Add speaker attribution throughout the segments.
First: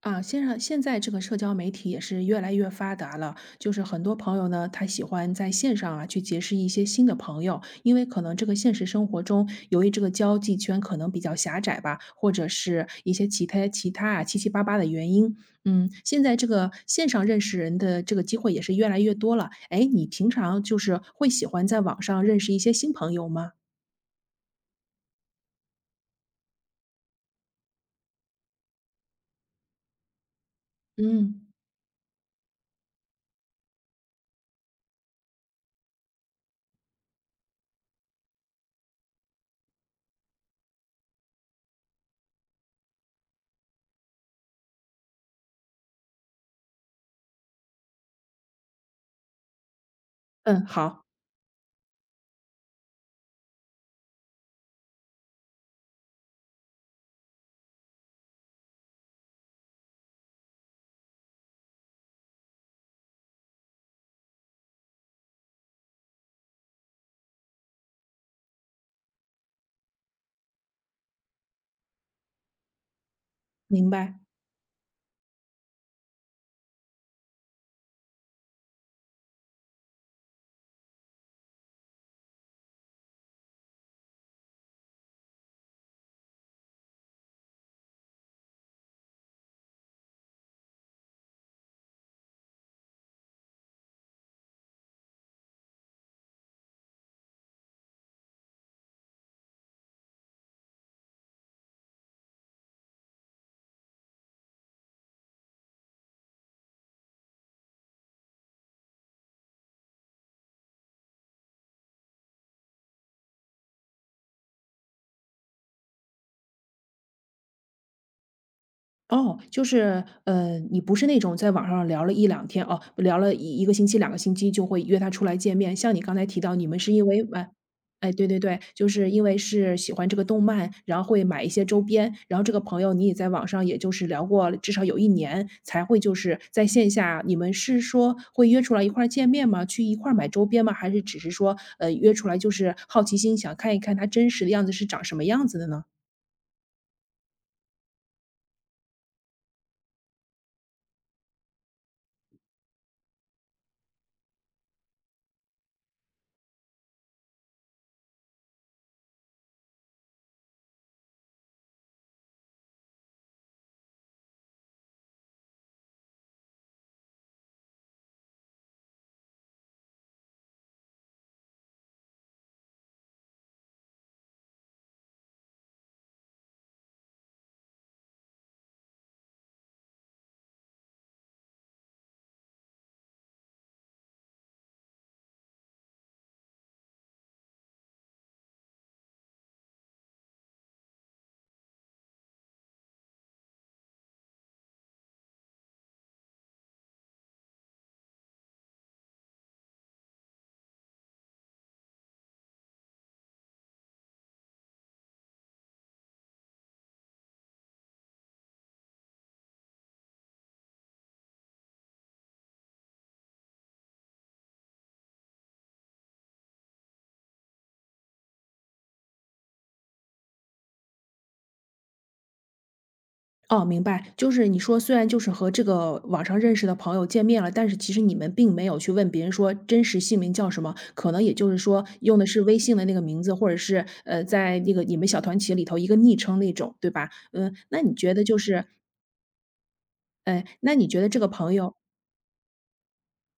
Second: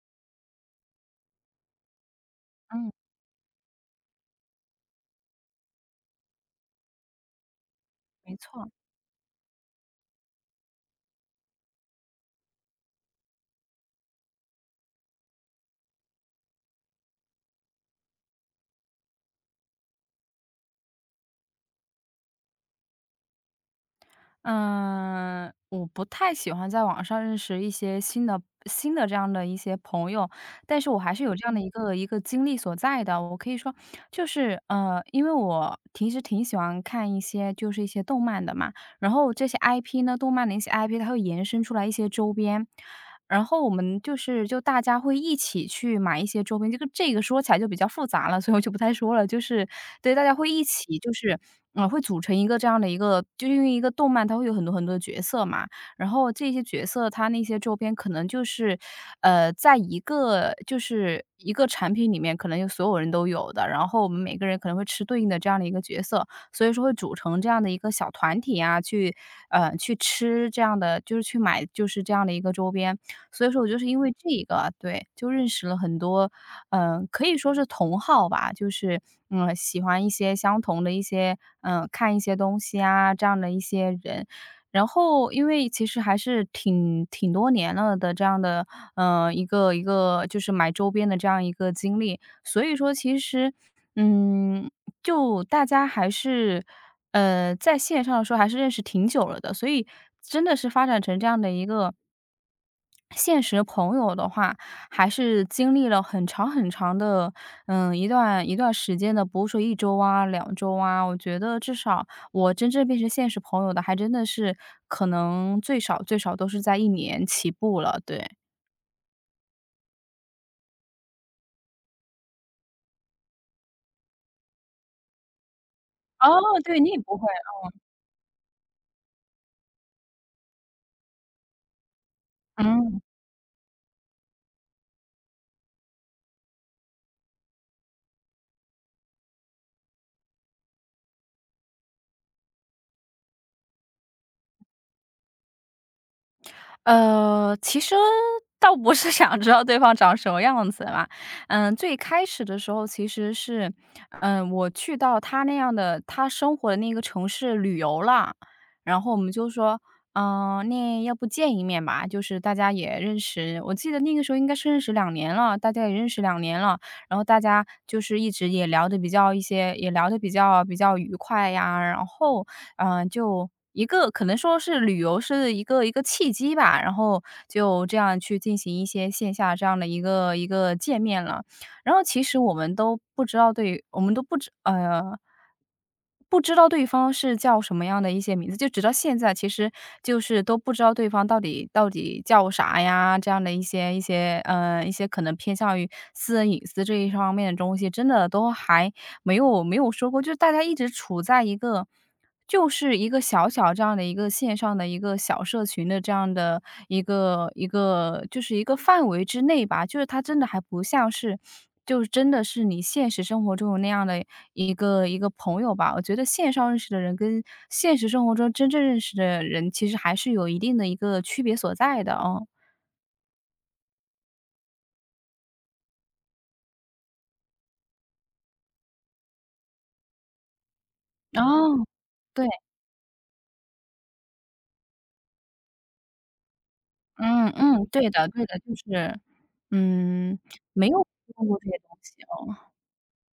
Speaker 1: 啊，线上现在这个社交媒体也是越来越
Speaker 2: 嗯，
Speaker 1: 发达了，就是很多朋友呢，他喜欢在线上啊去结识一些新的朋友，因为可
Speaker 2: 没
Speaker 1: 能这个
Speaker 2: 错。
Speaker 1: 现实生活中，由于这个交际圈可能比较狭窄吧，或者是一些其他啊七七八八的原因，嗯，现在这个线上认识人的这个机会也是越来越多了。哎，你平常就是会喜欢在网上认识一些新朋友吗？
Speaker 2: 嗯，我不太喜欢在网上认识一些新的这样的一些朋友，但是我还是有这
Speaker 1: 嗯
Speaker 2: 样的一个经历所在的。我可以说因为我平时挺喜欢看一些就是一些动漫的嘛，然后这些 IP 呢，动漫的一些 IP,它会延伸出来一些周边。然后我们就是就大家会一起去买一些周边，这个说起来就比较复杂了，所以我就不太说了。就是对，大家会一
Speaker 1: 嗯，
Speaker 2: 起
Speaker 1: 好，
Speaker 2: 就是，嗯，会组成一个这样的一个就因为一个动漫它会有很多的角色嘛，然后这些角色它那些周边可能就是，在一个就是一个产品里面可能有所有人都有的，然后我们每个人可能会吃对应的这样的一个角色，所以说会组成这样的一个小团体啊，去，去吃这样的，就是去买就是这样的一个周边。所以说我就是
Speaker 1: 明
Speaker 2: 因为
Speaker 1: 白。
Speaker 2: 这个啊，对，就认识了很多，嗯、可以说是同好吧，就是嗯，喜欢一些相同的一些，嗯、看一些东西啊这样的一些人。然后，因为其实还是挺多年了的这样的，嗯、一个就是买周边的这样一个经历，所以说其实，嗯，就大家还是，在线上说还是认识挺久了的，所以真的是发展成这样的一个现实朋友的话，还是经历了很长的，嗯，一段时间的，不是说一周啊、两周啊，我觉得至少我真正变成现实朋友的，还真的是可能最少都是在一年起步了，对。
Speaker 1: 哦，就是，你不是那种在网上聊了一两天哦，聊了一个星期、两个星期就会约他出来见面。像你刚才
Speaker 2: 哦，
Speaker 1: 提到你
Speaker 2: 对，
Speaker 1: 们
Speaker 2: 你
Speaker 1: 是
Speaker 2: 也
Speaker 1: 因
Speaker 2: 不
Speaker 1: 为
Speaker 2: 会，
Speaker 1: 买哎，对对对，就是因为是喜欢这个动漫，然后会买一些周边，然后这个朋友
Speaker 2: 嗯。
Speaker 1: 你也在网上也就是聊过至少有一年，才会就是在线下你们是说会约出来一块儿见面吗？去一块儿买周边吗？还是只是说，约出来就是好奇心想看一看他真实的样子是长什么样子的呢？
Speaker 2: 其实倒不是想知道对方长什么样子嘛。嗯，最开始的时候其实是，嗯，我去到他生活的那个城市旅游了，然后我们就说，嗯，那要不见一面吧，就是大家也认识，我记得那个时候应该是认识两年了，大家也认识两年了，然后大家就是一直也聊的比较一些也聊的比较愉快呀，然后嗯，就一个可能说是旅游是一个契机吧，然后就这样去进行一些线下这样的一个见面了。然后其实我们都不知道对我们都不知呃，不知道对方是叫什么样的一些名字，就直到现在，其实就是都不知道对方到底叫啥呀，这样的一些一些，嗯一些可能偏向于私人隐私这一方面的东西，真的都还没有说过，就是大家一直处在一个就是一个小小这样的一个线上的一个小社群的这样的一个就是一个范围之内吧，就是它真的还不像是就是真的是你现实生活中有那样的一个朋友吧。我觉得线上认识的人跟现实生活中真正认识的人，其实还是有一定的一个区别所在的，哦。
Speaker 1: 哦，明白，就是你说虽然就是和这个网上认识的朋友见面了，但是其实你们并没有去问别人说真实姓名叫什么，可能也就是
Speaker 2: 哦，
Speaker 1: 说用的是
Speaker 2: 对。
Speaker 1: 微信的那个名字，或者是在那个你们小团体里头一个昵称那种，对吧？
Speaker 2: 嗯
Speaker 1: 嗯，那
Speaker 2: 嗯，
Speaker 1: 你
Speaker 2: 对
Speaker 1: 觉得
Speaker 2: 的
Speaker 1: 就
Speaker 2: 对的，
Speaker 1: 是，
Speaker 2: 就是，嗯，
Speaker 1: 呃，那你
Speaker 2: 没
Speaker 1: 觉
Speaker 2: 有
Speaker 1: 得这个
Speaker 2: 用
Speaker 1: 朋
Speaker 2: 过这
Speaker 1: 友
Speaker 2: 些东西哦，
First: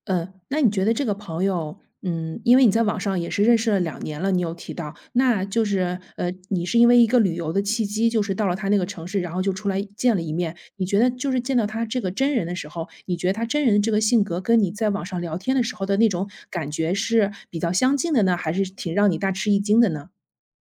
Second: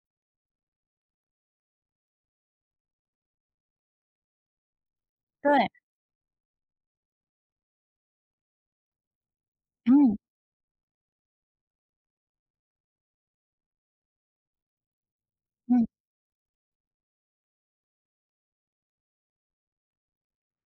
Speaker 1: 那你觉得这个朋友，嗯，因为你在网上也是认识了两年了，你有提到，那就
Speaker 2: 对，
Speaker 1: 是，你是因为一个旅游的契机，就是到了他那个城市，然后就出来见
Speaker 2: 嗯
Speaker 1: 了一面。你觉得就是见到他这个真人的时候，你觉得他真人的这个性格跟你在网上聊天的时候
Speaker 2: 嗯。
Speaker 1: 的那种感觉是比较相近的呢，还是挺让你大吃一惊的呢？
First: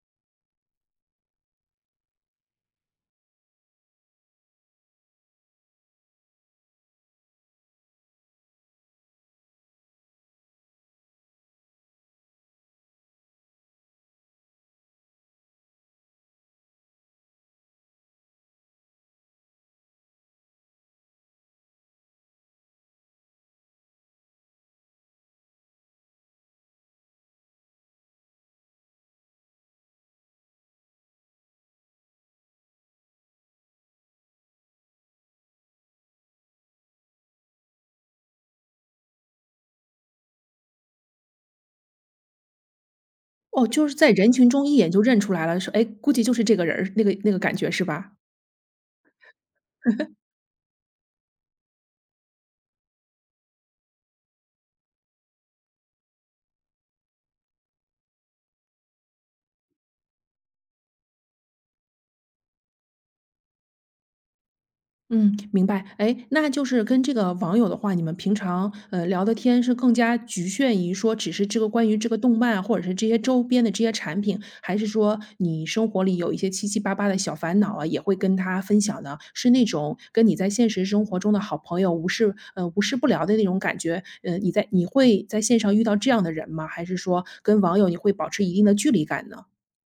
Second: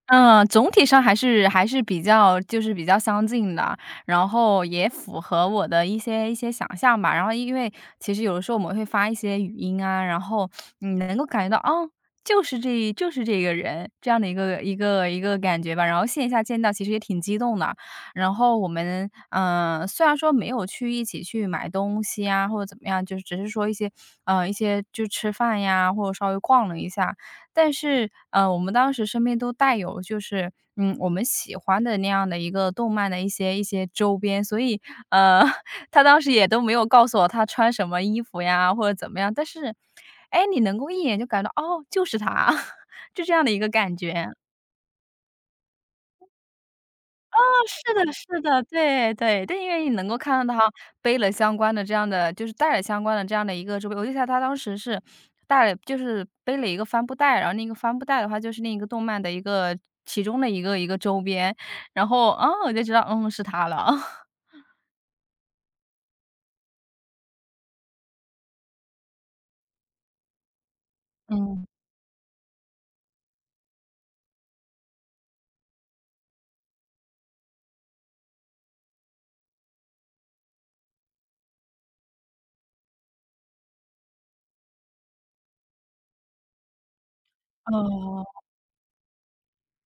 Speaker 2: 嗯，总体上还是比较比较相近的，然后也符合我的一些一些想象吧。然后因为其实有的时候我们会发一些语音啊，然后你能够感觉到，哦，就是这个人这样的一个感觉吧。然后线下见到其实也挺激动的。然后我们嗯、呃虽然说没有去一起去买东西啊，或者怎么样，就是只是说一些呃一些就吃饭呀，或者稍微逛了一下，但是，呃，我们当时身边都带有就是，嗯，我们喜欢的那样的一个动漫的一些一些周边，所以，呃，他当时也都没有告诉我他穿什么衣服呀，或者怎么样，但是，哎，你能够一眼就感到，哦，就是他，就这样的一
Speaker 1: 哦，
Speaker 2: 个
Speaker 1: 就是
Speaker 2: 感
Speaker 1: 在
Speaker 2: 觉。
Speaker 1: 人群中一眼就认出来了，说，哎，估计就是这个人儿，那个感觉是
Speaker 2: 是的
Speaker 1: 吧？
Speaker 2: 是的，对对，但因为你能够看到他背了相关的这样的，就是带了相关的这样的一个周边，我就得他当时是带了就是背了一个帆布袋，然后那个帆布袋的话就是那个动漫的一个其中的一个周边，然后，啊，我就知道，嗯，是他了。
Speaker 1: 嗯，明白。哎，那就是跟这个网友的话，你们平常聊的天是更加局限于说，只是这
Speaker 2: 嗯，
Speaker 1: 个关于这个动漫或者是这些周边的这些产品，还是说你生活里有一些七七八八的小烦恼啊，也会跟他分享呢？是那种跟你在现实生活中的好朋友无事不聊的那种感觉？你会在线上遇到这样的人吗？还是说跟网友你会保
Speaker 2: 哦。
Speaker 1: 持一定的距离感呢？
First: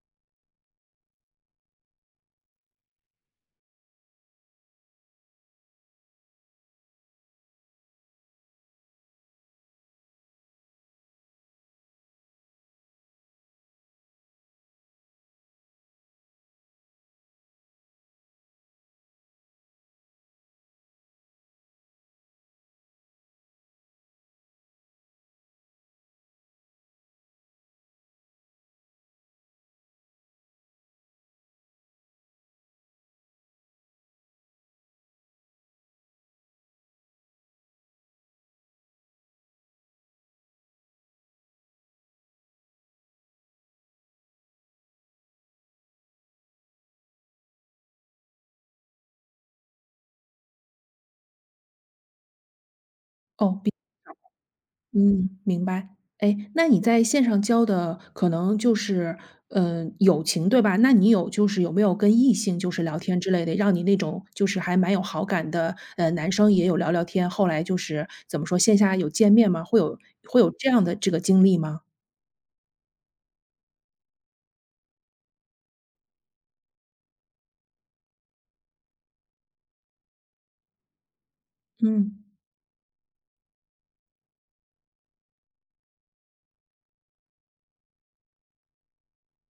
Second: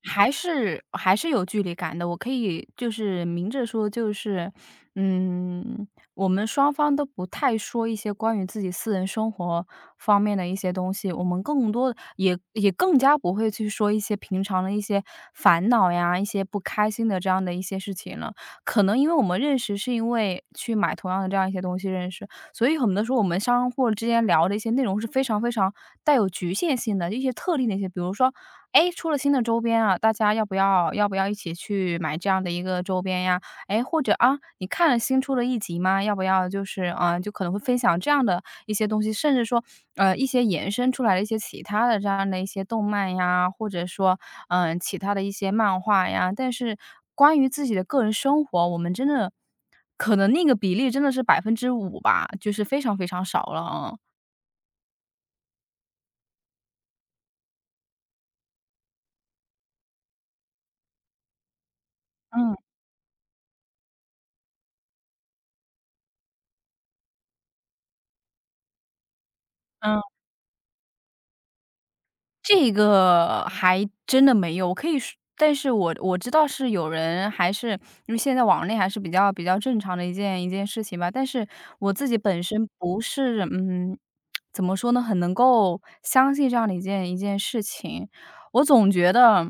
Speaker 2: 还是有距离感的，我可以就是明着说，就是，嗯，我们双方都不太说一些关于自己私人生活方面的一些东西，我们更多也更加不会去说一些平常的一些烦恼呀、一些不开心的这样的一些事情了。可能因为我们认识是因为去买同样的这样一些东西认识，所以很多时候我们相互之间聊的一些内容是非常带有局限性的一些特定的一些，比如说哎，出了新的周边啊，大家要不要一起去买这样的一个周边呀？哎，或者啊，你看了新出的一集吗？要不要就是啊，呃就可能会分享这样的一些东西，甚至说，呃，一些延伸出来的一些其他的这样的一些动漫呀，或者说，嗯、呃其他的一些漫画呀。但是关于自己的个人生活，我们真的可能那个比例真的是百分之五吧，就是非常非常少了
Speaker 1: 哦，
Speaker 2: 嗯
Speaker 1: 嗯，明白。哎，那你在线上交的可能就是，嗯，友情，对吧？那你有就是有没有跟异
Speaker 2: 嗯。
Speaker 1: 性就是聊天之类的，让你那种就是还蛮有好感的，男生也有聊聊天，后来就是怎么说，线下有见面吗？会有这样的这个经历吗？
Speaker 2: 这个还真的没有，我可以说但是我知道是有人还是因为现在网恋还是比较正常的一件事情吧。但是我自己
Speaker 1: 嗯，
Speaker 2: 本身不是，嗯，怎么说呢，很能够相信这样的一件事情。我总觉得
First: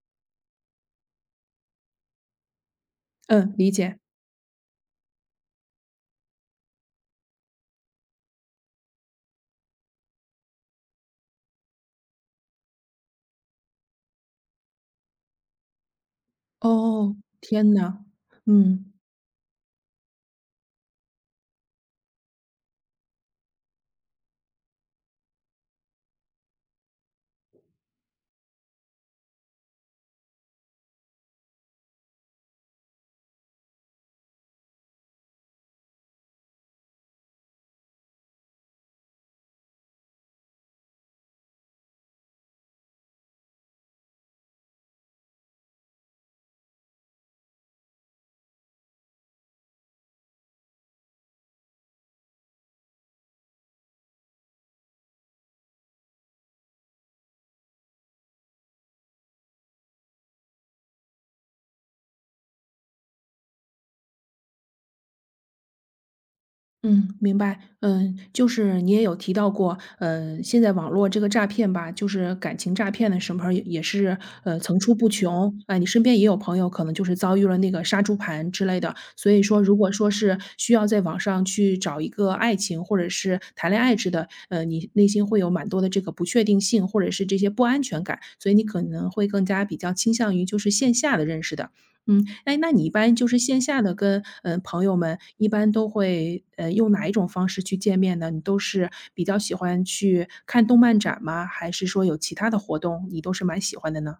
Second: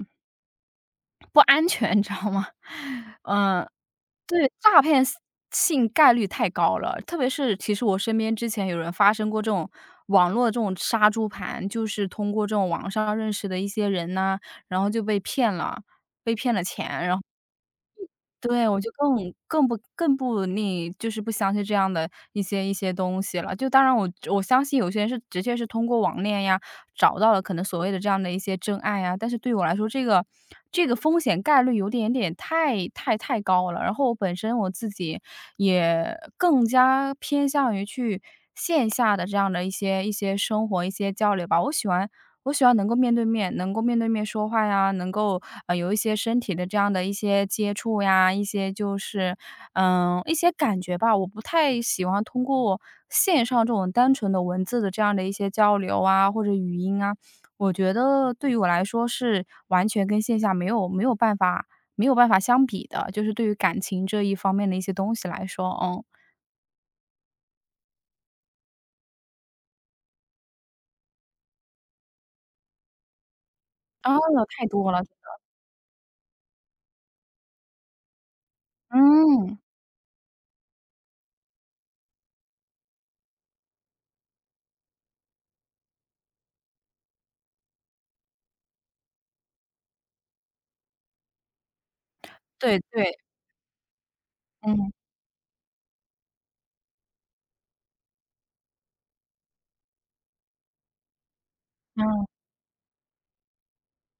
Speaker 2: 不安全，你知道吗？
Speaker 1: 嗯，
Speaker 2: 嗯、
Speaker 1: 理解。
Speaker 2: 对，诈骗性概率太高了，特别是其实我身边之前有人发生过这种网络这种杀猪盘，就是通过这种网上认识的一些人呐，然后就被骗了钱，
Speaker 1: 哦，
Speaker 2: 然后
Speaker 1: 天呐，
Speaker 2: 对，我
Speaker 1: 嗯。
Speaker 2: 就更不那就是不相信这样的一些一些东西了。就当然我相信有些人是直接是通过网恋呀，找到了可能所谓的这样的一些真爱呀，但是对我来说，这个这个风险概率有点太高了。然后我本身我自己也更加偏向于去线下的这样的一些一些生活、一些交流吧。我喜欢能够面对面，能够面对面说话呀，能够呃有一些身体的这样的一些接触呀，一些就是嗯一些感觉吧。我不太喜欢通过线上这种单纯的文字的这样的一些交流啊，或者语音啊，我觉得对于我来说是完全跟线下没有办法相比的，就是对于感情这一方面的一些东西来说，嗯，
Speaker 1: 嗯，明白。嗯，就是你也有提到过，现在网络这个诈骗吧，就是感情诈骗的什么也
Speaker 2: 啊，
Speaker 1: 是
Speaker 2: 太
Speaker 1: 层
Speaker 2: 多
Speaker 1: 出
Speaker 2: 了，
Speaker 1: 不穷。哎，你身边也有朋友可能就是遭遇了那个杀猪盘之类的，所以
Speaker 2: 嗯，
Speaker 1: 说如果说是需要在网上去找一个爱情或者是谈恋爱之的，你内心会有蛮多的这个不确定性或者是这些不安全感，所以你可能会更加比较倾向于就是线下的认识的。嗯，哎，那
Speaker 2: 对
Speaker 1: 你一
Speaker 2: 对，
Speaker 1: 般就是线下的跟，嗯朋
Speaker 2: 嗯
Speaker 1: 友们一般都会，用哪一种方式去见面呢？你都是比较喜欢去看动漫展吗？还是说有
Speaker 2: 嗯。
Speaker 1: 其他的活动，你都是蛮喜欢的呢？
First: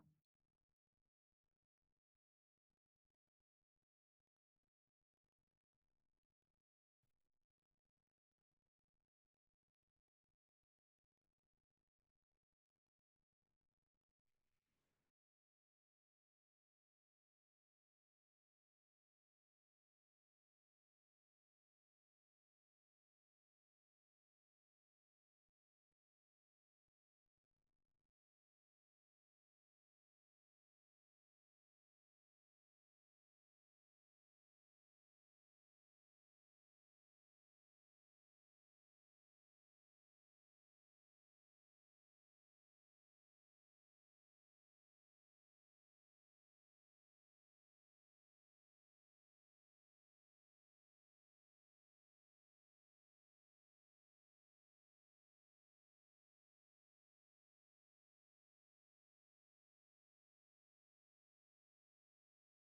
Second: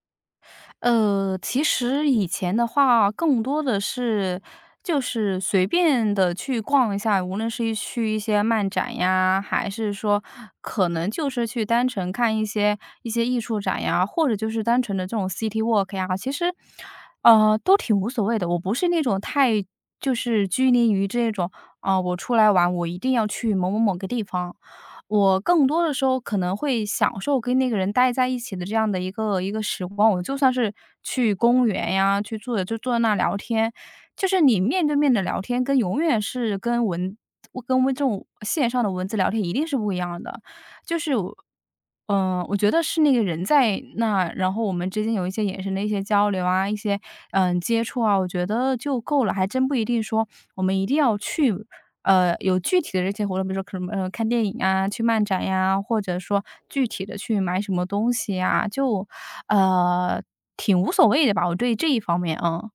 Speaker 2: 其实以前的话更多的是就是随便的去逛一下，无论是一去一些漫展呀，还是说可能就是去单纯看一些艺术展呀，或者就是单纯的这种 city walk 呀，其实，都挺无所谓的。我不是那种太就是拘泥于这种，我出来玩，我一定要去某某某个地方。我更多的时候可能会享受跟那个人待在一起的这样的一个时光。我就算是去公园呀，去坐着就坐在那聊天，就是你面对面的聊天，跟永远是跟文跟文这种线上的文字聊天一定是不一样的。就是我，我觉得是那个人在那，然后我们之间有一些眼神的一些交流啊，一些接触啊，我觉得就够了，还真不一定说我们一定要去有具体的这些活动，比如说可能看电影啊，去漫展呀，或者说具体的去买什么东西呀，就呃，挺无所谓的吧，我对这一方面，嗯。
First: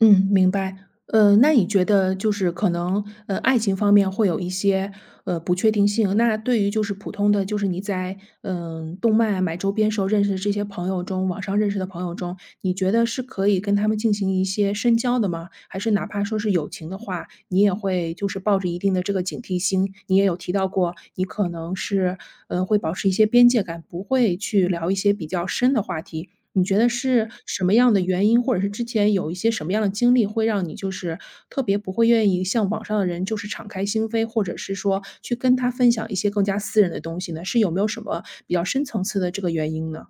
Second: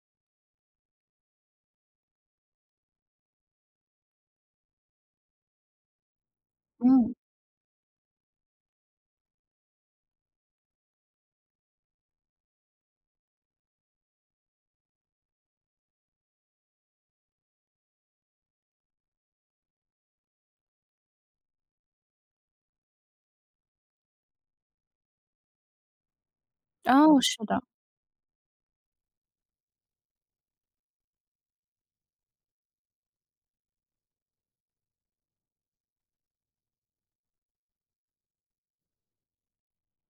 Speaker 1: 嗯，明白。那你觉得就是可能，爱情方面会有一些不确定性。那对于就是普
Speaker 2: 嗯。
Speaker 1: 通的，就是你在动漫啊买周边时候认识的这些朋友中，网上认识的朋友中，你觉得是可以跟他们进行一些深交的吗？还是哪怕说是友情的话，你也会就是抱着一定的这个警惕心？你也有提到过，你可能是会保持一些边界感，不会去聊一些比较深的话题。你觉得
Speaker 2: 哦，
Speaker 1: 是
Speaker 2: 是的。
Speaker 1: 什么样的原因，或者是之前有一些什么样的经历，会让你就是特别不会愿意像网上的人就是敞开心扉，或者是说去跟他分享一些更加私人的东西呢？是有没有什么比较深层次的这个原因呢？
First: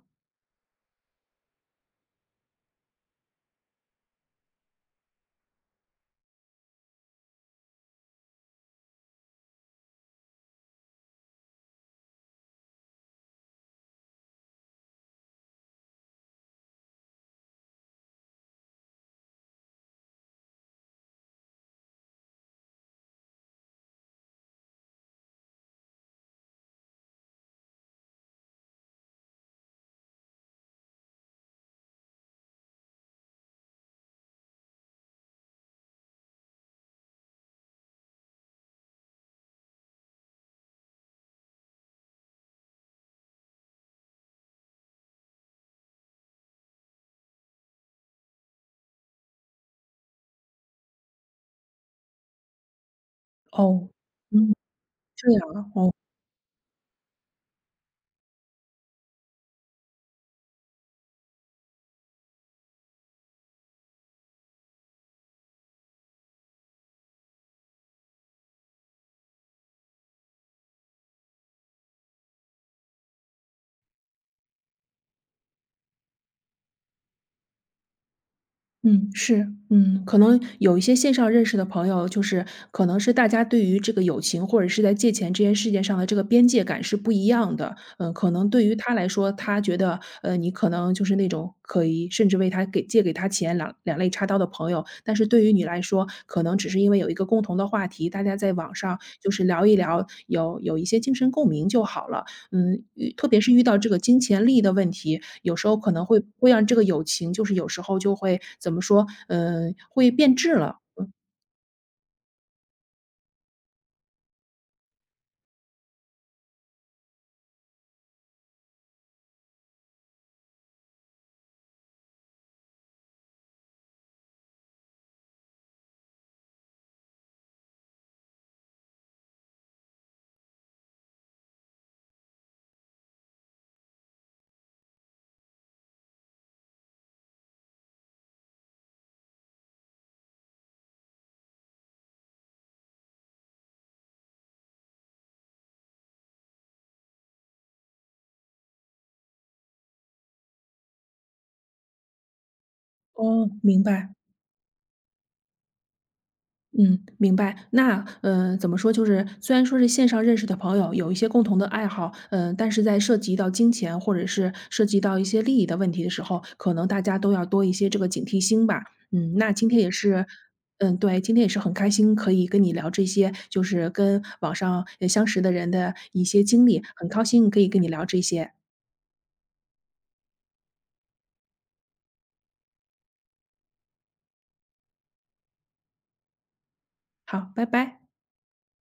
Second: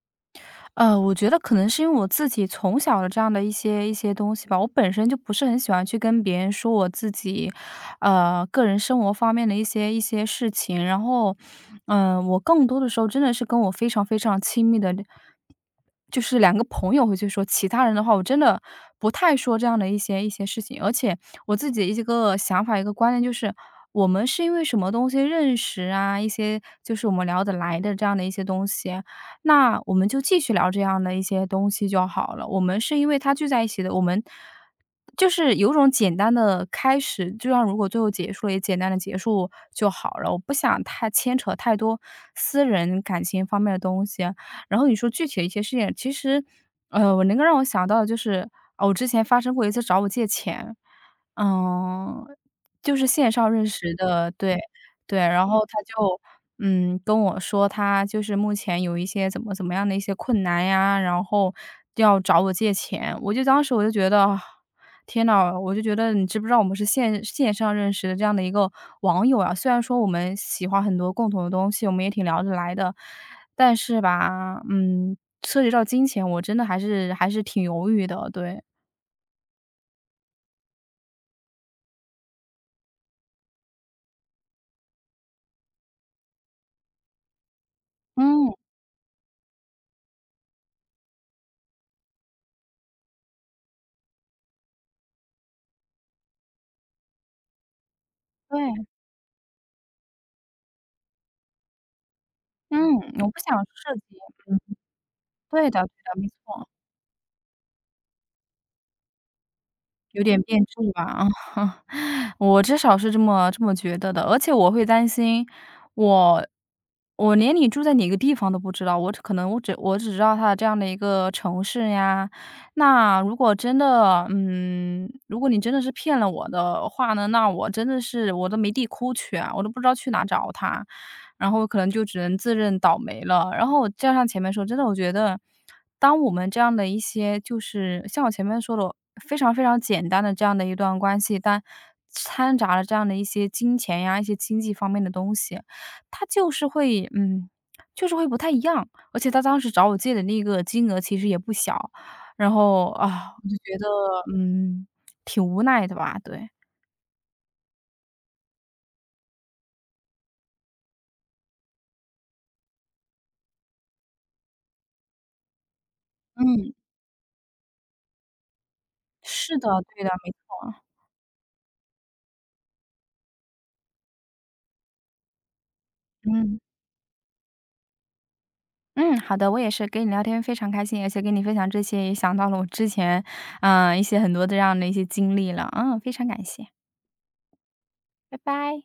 Speaker 2: 我觉得可能是因为我自己从小的这样的一些东西吧，我本身就不是很喜欢去跟别人说我自己，个人生活方面的一些事情，然后，嗯，我更多的时候真的是跟我非常非常亲密的就是两个朋友会去说，其他人的话，我真的不太说这样的一些事情。而且我自己的一个想法、一个观念就是，我们是因为什么东西认识啊，一些就是我们聊得来的这样的一些东西，那我们就继续聊这样的一些东西就好了。我们是因为他聚在一起的，我们就是有种简单的开始，就像如果最后结束了，也简单的结束就好了。我不想太牵扯太多私人感情方面的东西。然后你说具体的一些事情，其实，我能够让我想到的就是，哦，我之前发生过一次找我借钱，嗯，就是线上认
Speaker 1: 哦，
Speaker 2: 识的，
Speaker 1: 嗯，
Speaker 2: 对，对，
Speaker 1: 这
Speaker 2: 然
Speaker 1: 样
Speaker 2: 后
Speaker 1: 啊，
Speaker 2: 他
Speaker 1: 哦。
Speaker 2: 就，嗯，跟我说他就是目前有一些怎么怎么样的一些困难呀，然后要找我借钱，我就当时我就觉得天呐，我就觉得你知不知道我们是线线上认识的这样的一个网友啊，虽然说我们喜欢很多共同的东西，我们也挺聊得来的，但是吧，嗯，涉及到金钱，我真的还是挺犹豫的，对。
Speaker 1: 嗯，是，嗯，可能有一些线上认识的朋友，就是可能是大家对于这个友情或者是在借钱这件事情上的这个边界感是不一样的。嗯，可能
Speaker 2: 嗯，
Speaker 1: 对于他来说，他觉得，你可能就是那种可以甚至为他借给他钱两肋插刀的朋友，但是对于你来说，可能只是因为有一个共同的话题，大家在
Speaker 2: 对，
Speaker 1: 网上就是聊一聊，有一些精神共鸣就好了。
Speaker 2: 嗯，
Speaker 1: 嗯，特
Speaker 2: 我不
Speaker 1: 别是
Speaker 2: 想
Speaker 1: 遇到这
Speaker 2: 涉
Speaker 1: 个
Speaker 2: 及，
Speaker 1: 金钱利
Speaker 2: 嗯，
Speaker 1: 益的问题，有时
Speaker 2: 对
Speaker 1: 候
Speaker 2: 的对
Speaker 1: 可能
Speaker 2: 的，
Speaker 1: 会
Speaker 2: 没
Speaker 1: 会让
Speaker 2: 错。
Speaker 1: 这个友情，就是有时候就会怎么说，嗯，会
Speaker 2: 有
Speaker 1: 变
Speaker 2: 点
Speaker 1: 质
Speaker 2: 变质
Speaker 1: 了。
Speaker 2: 吧，我至少是这么觉得的。而且我会担心，我我连你住在哪个地方都不知道，我只可能我只知道他这样的一个城市呀。那如果真的，嗯，如果你真的是骗了我的话呢，那我真的是我都没地哭去啊，我都不知道去哪找他。然后可能就只能自认倒霉了。然后加上前面说，真的我觉得，当我们这样的一些就是像我前面说的，非常非常简单的这样的一段关系，但掺杂了这样的一些金钱呀、一些经济方面的东西，它就是会嗯，就是会不太一样。而且他当时找我借的那个金额其实也不小，然后啊，我
Speaker 1: 哦，
Speaker 2: 就觉
Speaker 1: 明
Speaker 2: 得
Speaker 1: 白。
Speaker 2: 嗯，挺无奈的吧，对。
Speaker 1: 嗯，明白。那，怎么说，就是虽然说是线上认识的朋友，有一些共同的爱好，嗯，但是在涉及到金钱或者是涉及到一些利益的问题的时候，
Speaker 2: 嗯，
Speaker 1: 可能大家都要多一些这个警惕心吧。嗯，那
Speaker 2: 是的，
Speaker 1: 今天也
Speaker 2: 对的，
Speaker 1: 是
Speaker 2: 没错，
Speaker 1: 嗯，对，今天也是很开心可以跟你聊这些，就是跟网上，相识的人的一些
Speaker 2: 嗯。
Speaker 1: 经历，很高兴可以跟你聊这些。
Speaker 2: 嗯，好的，我也是跟你聊天非常开心，而且跟你分享这些也想到了我之前，一些很多的这样的一些经历了，嗯，非常感谢，
Speaker 1: 好，拜拜。
Speaker 2: 拜拜。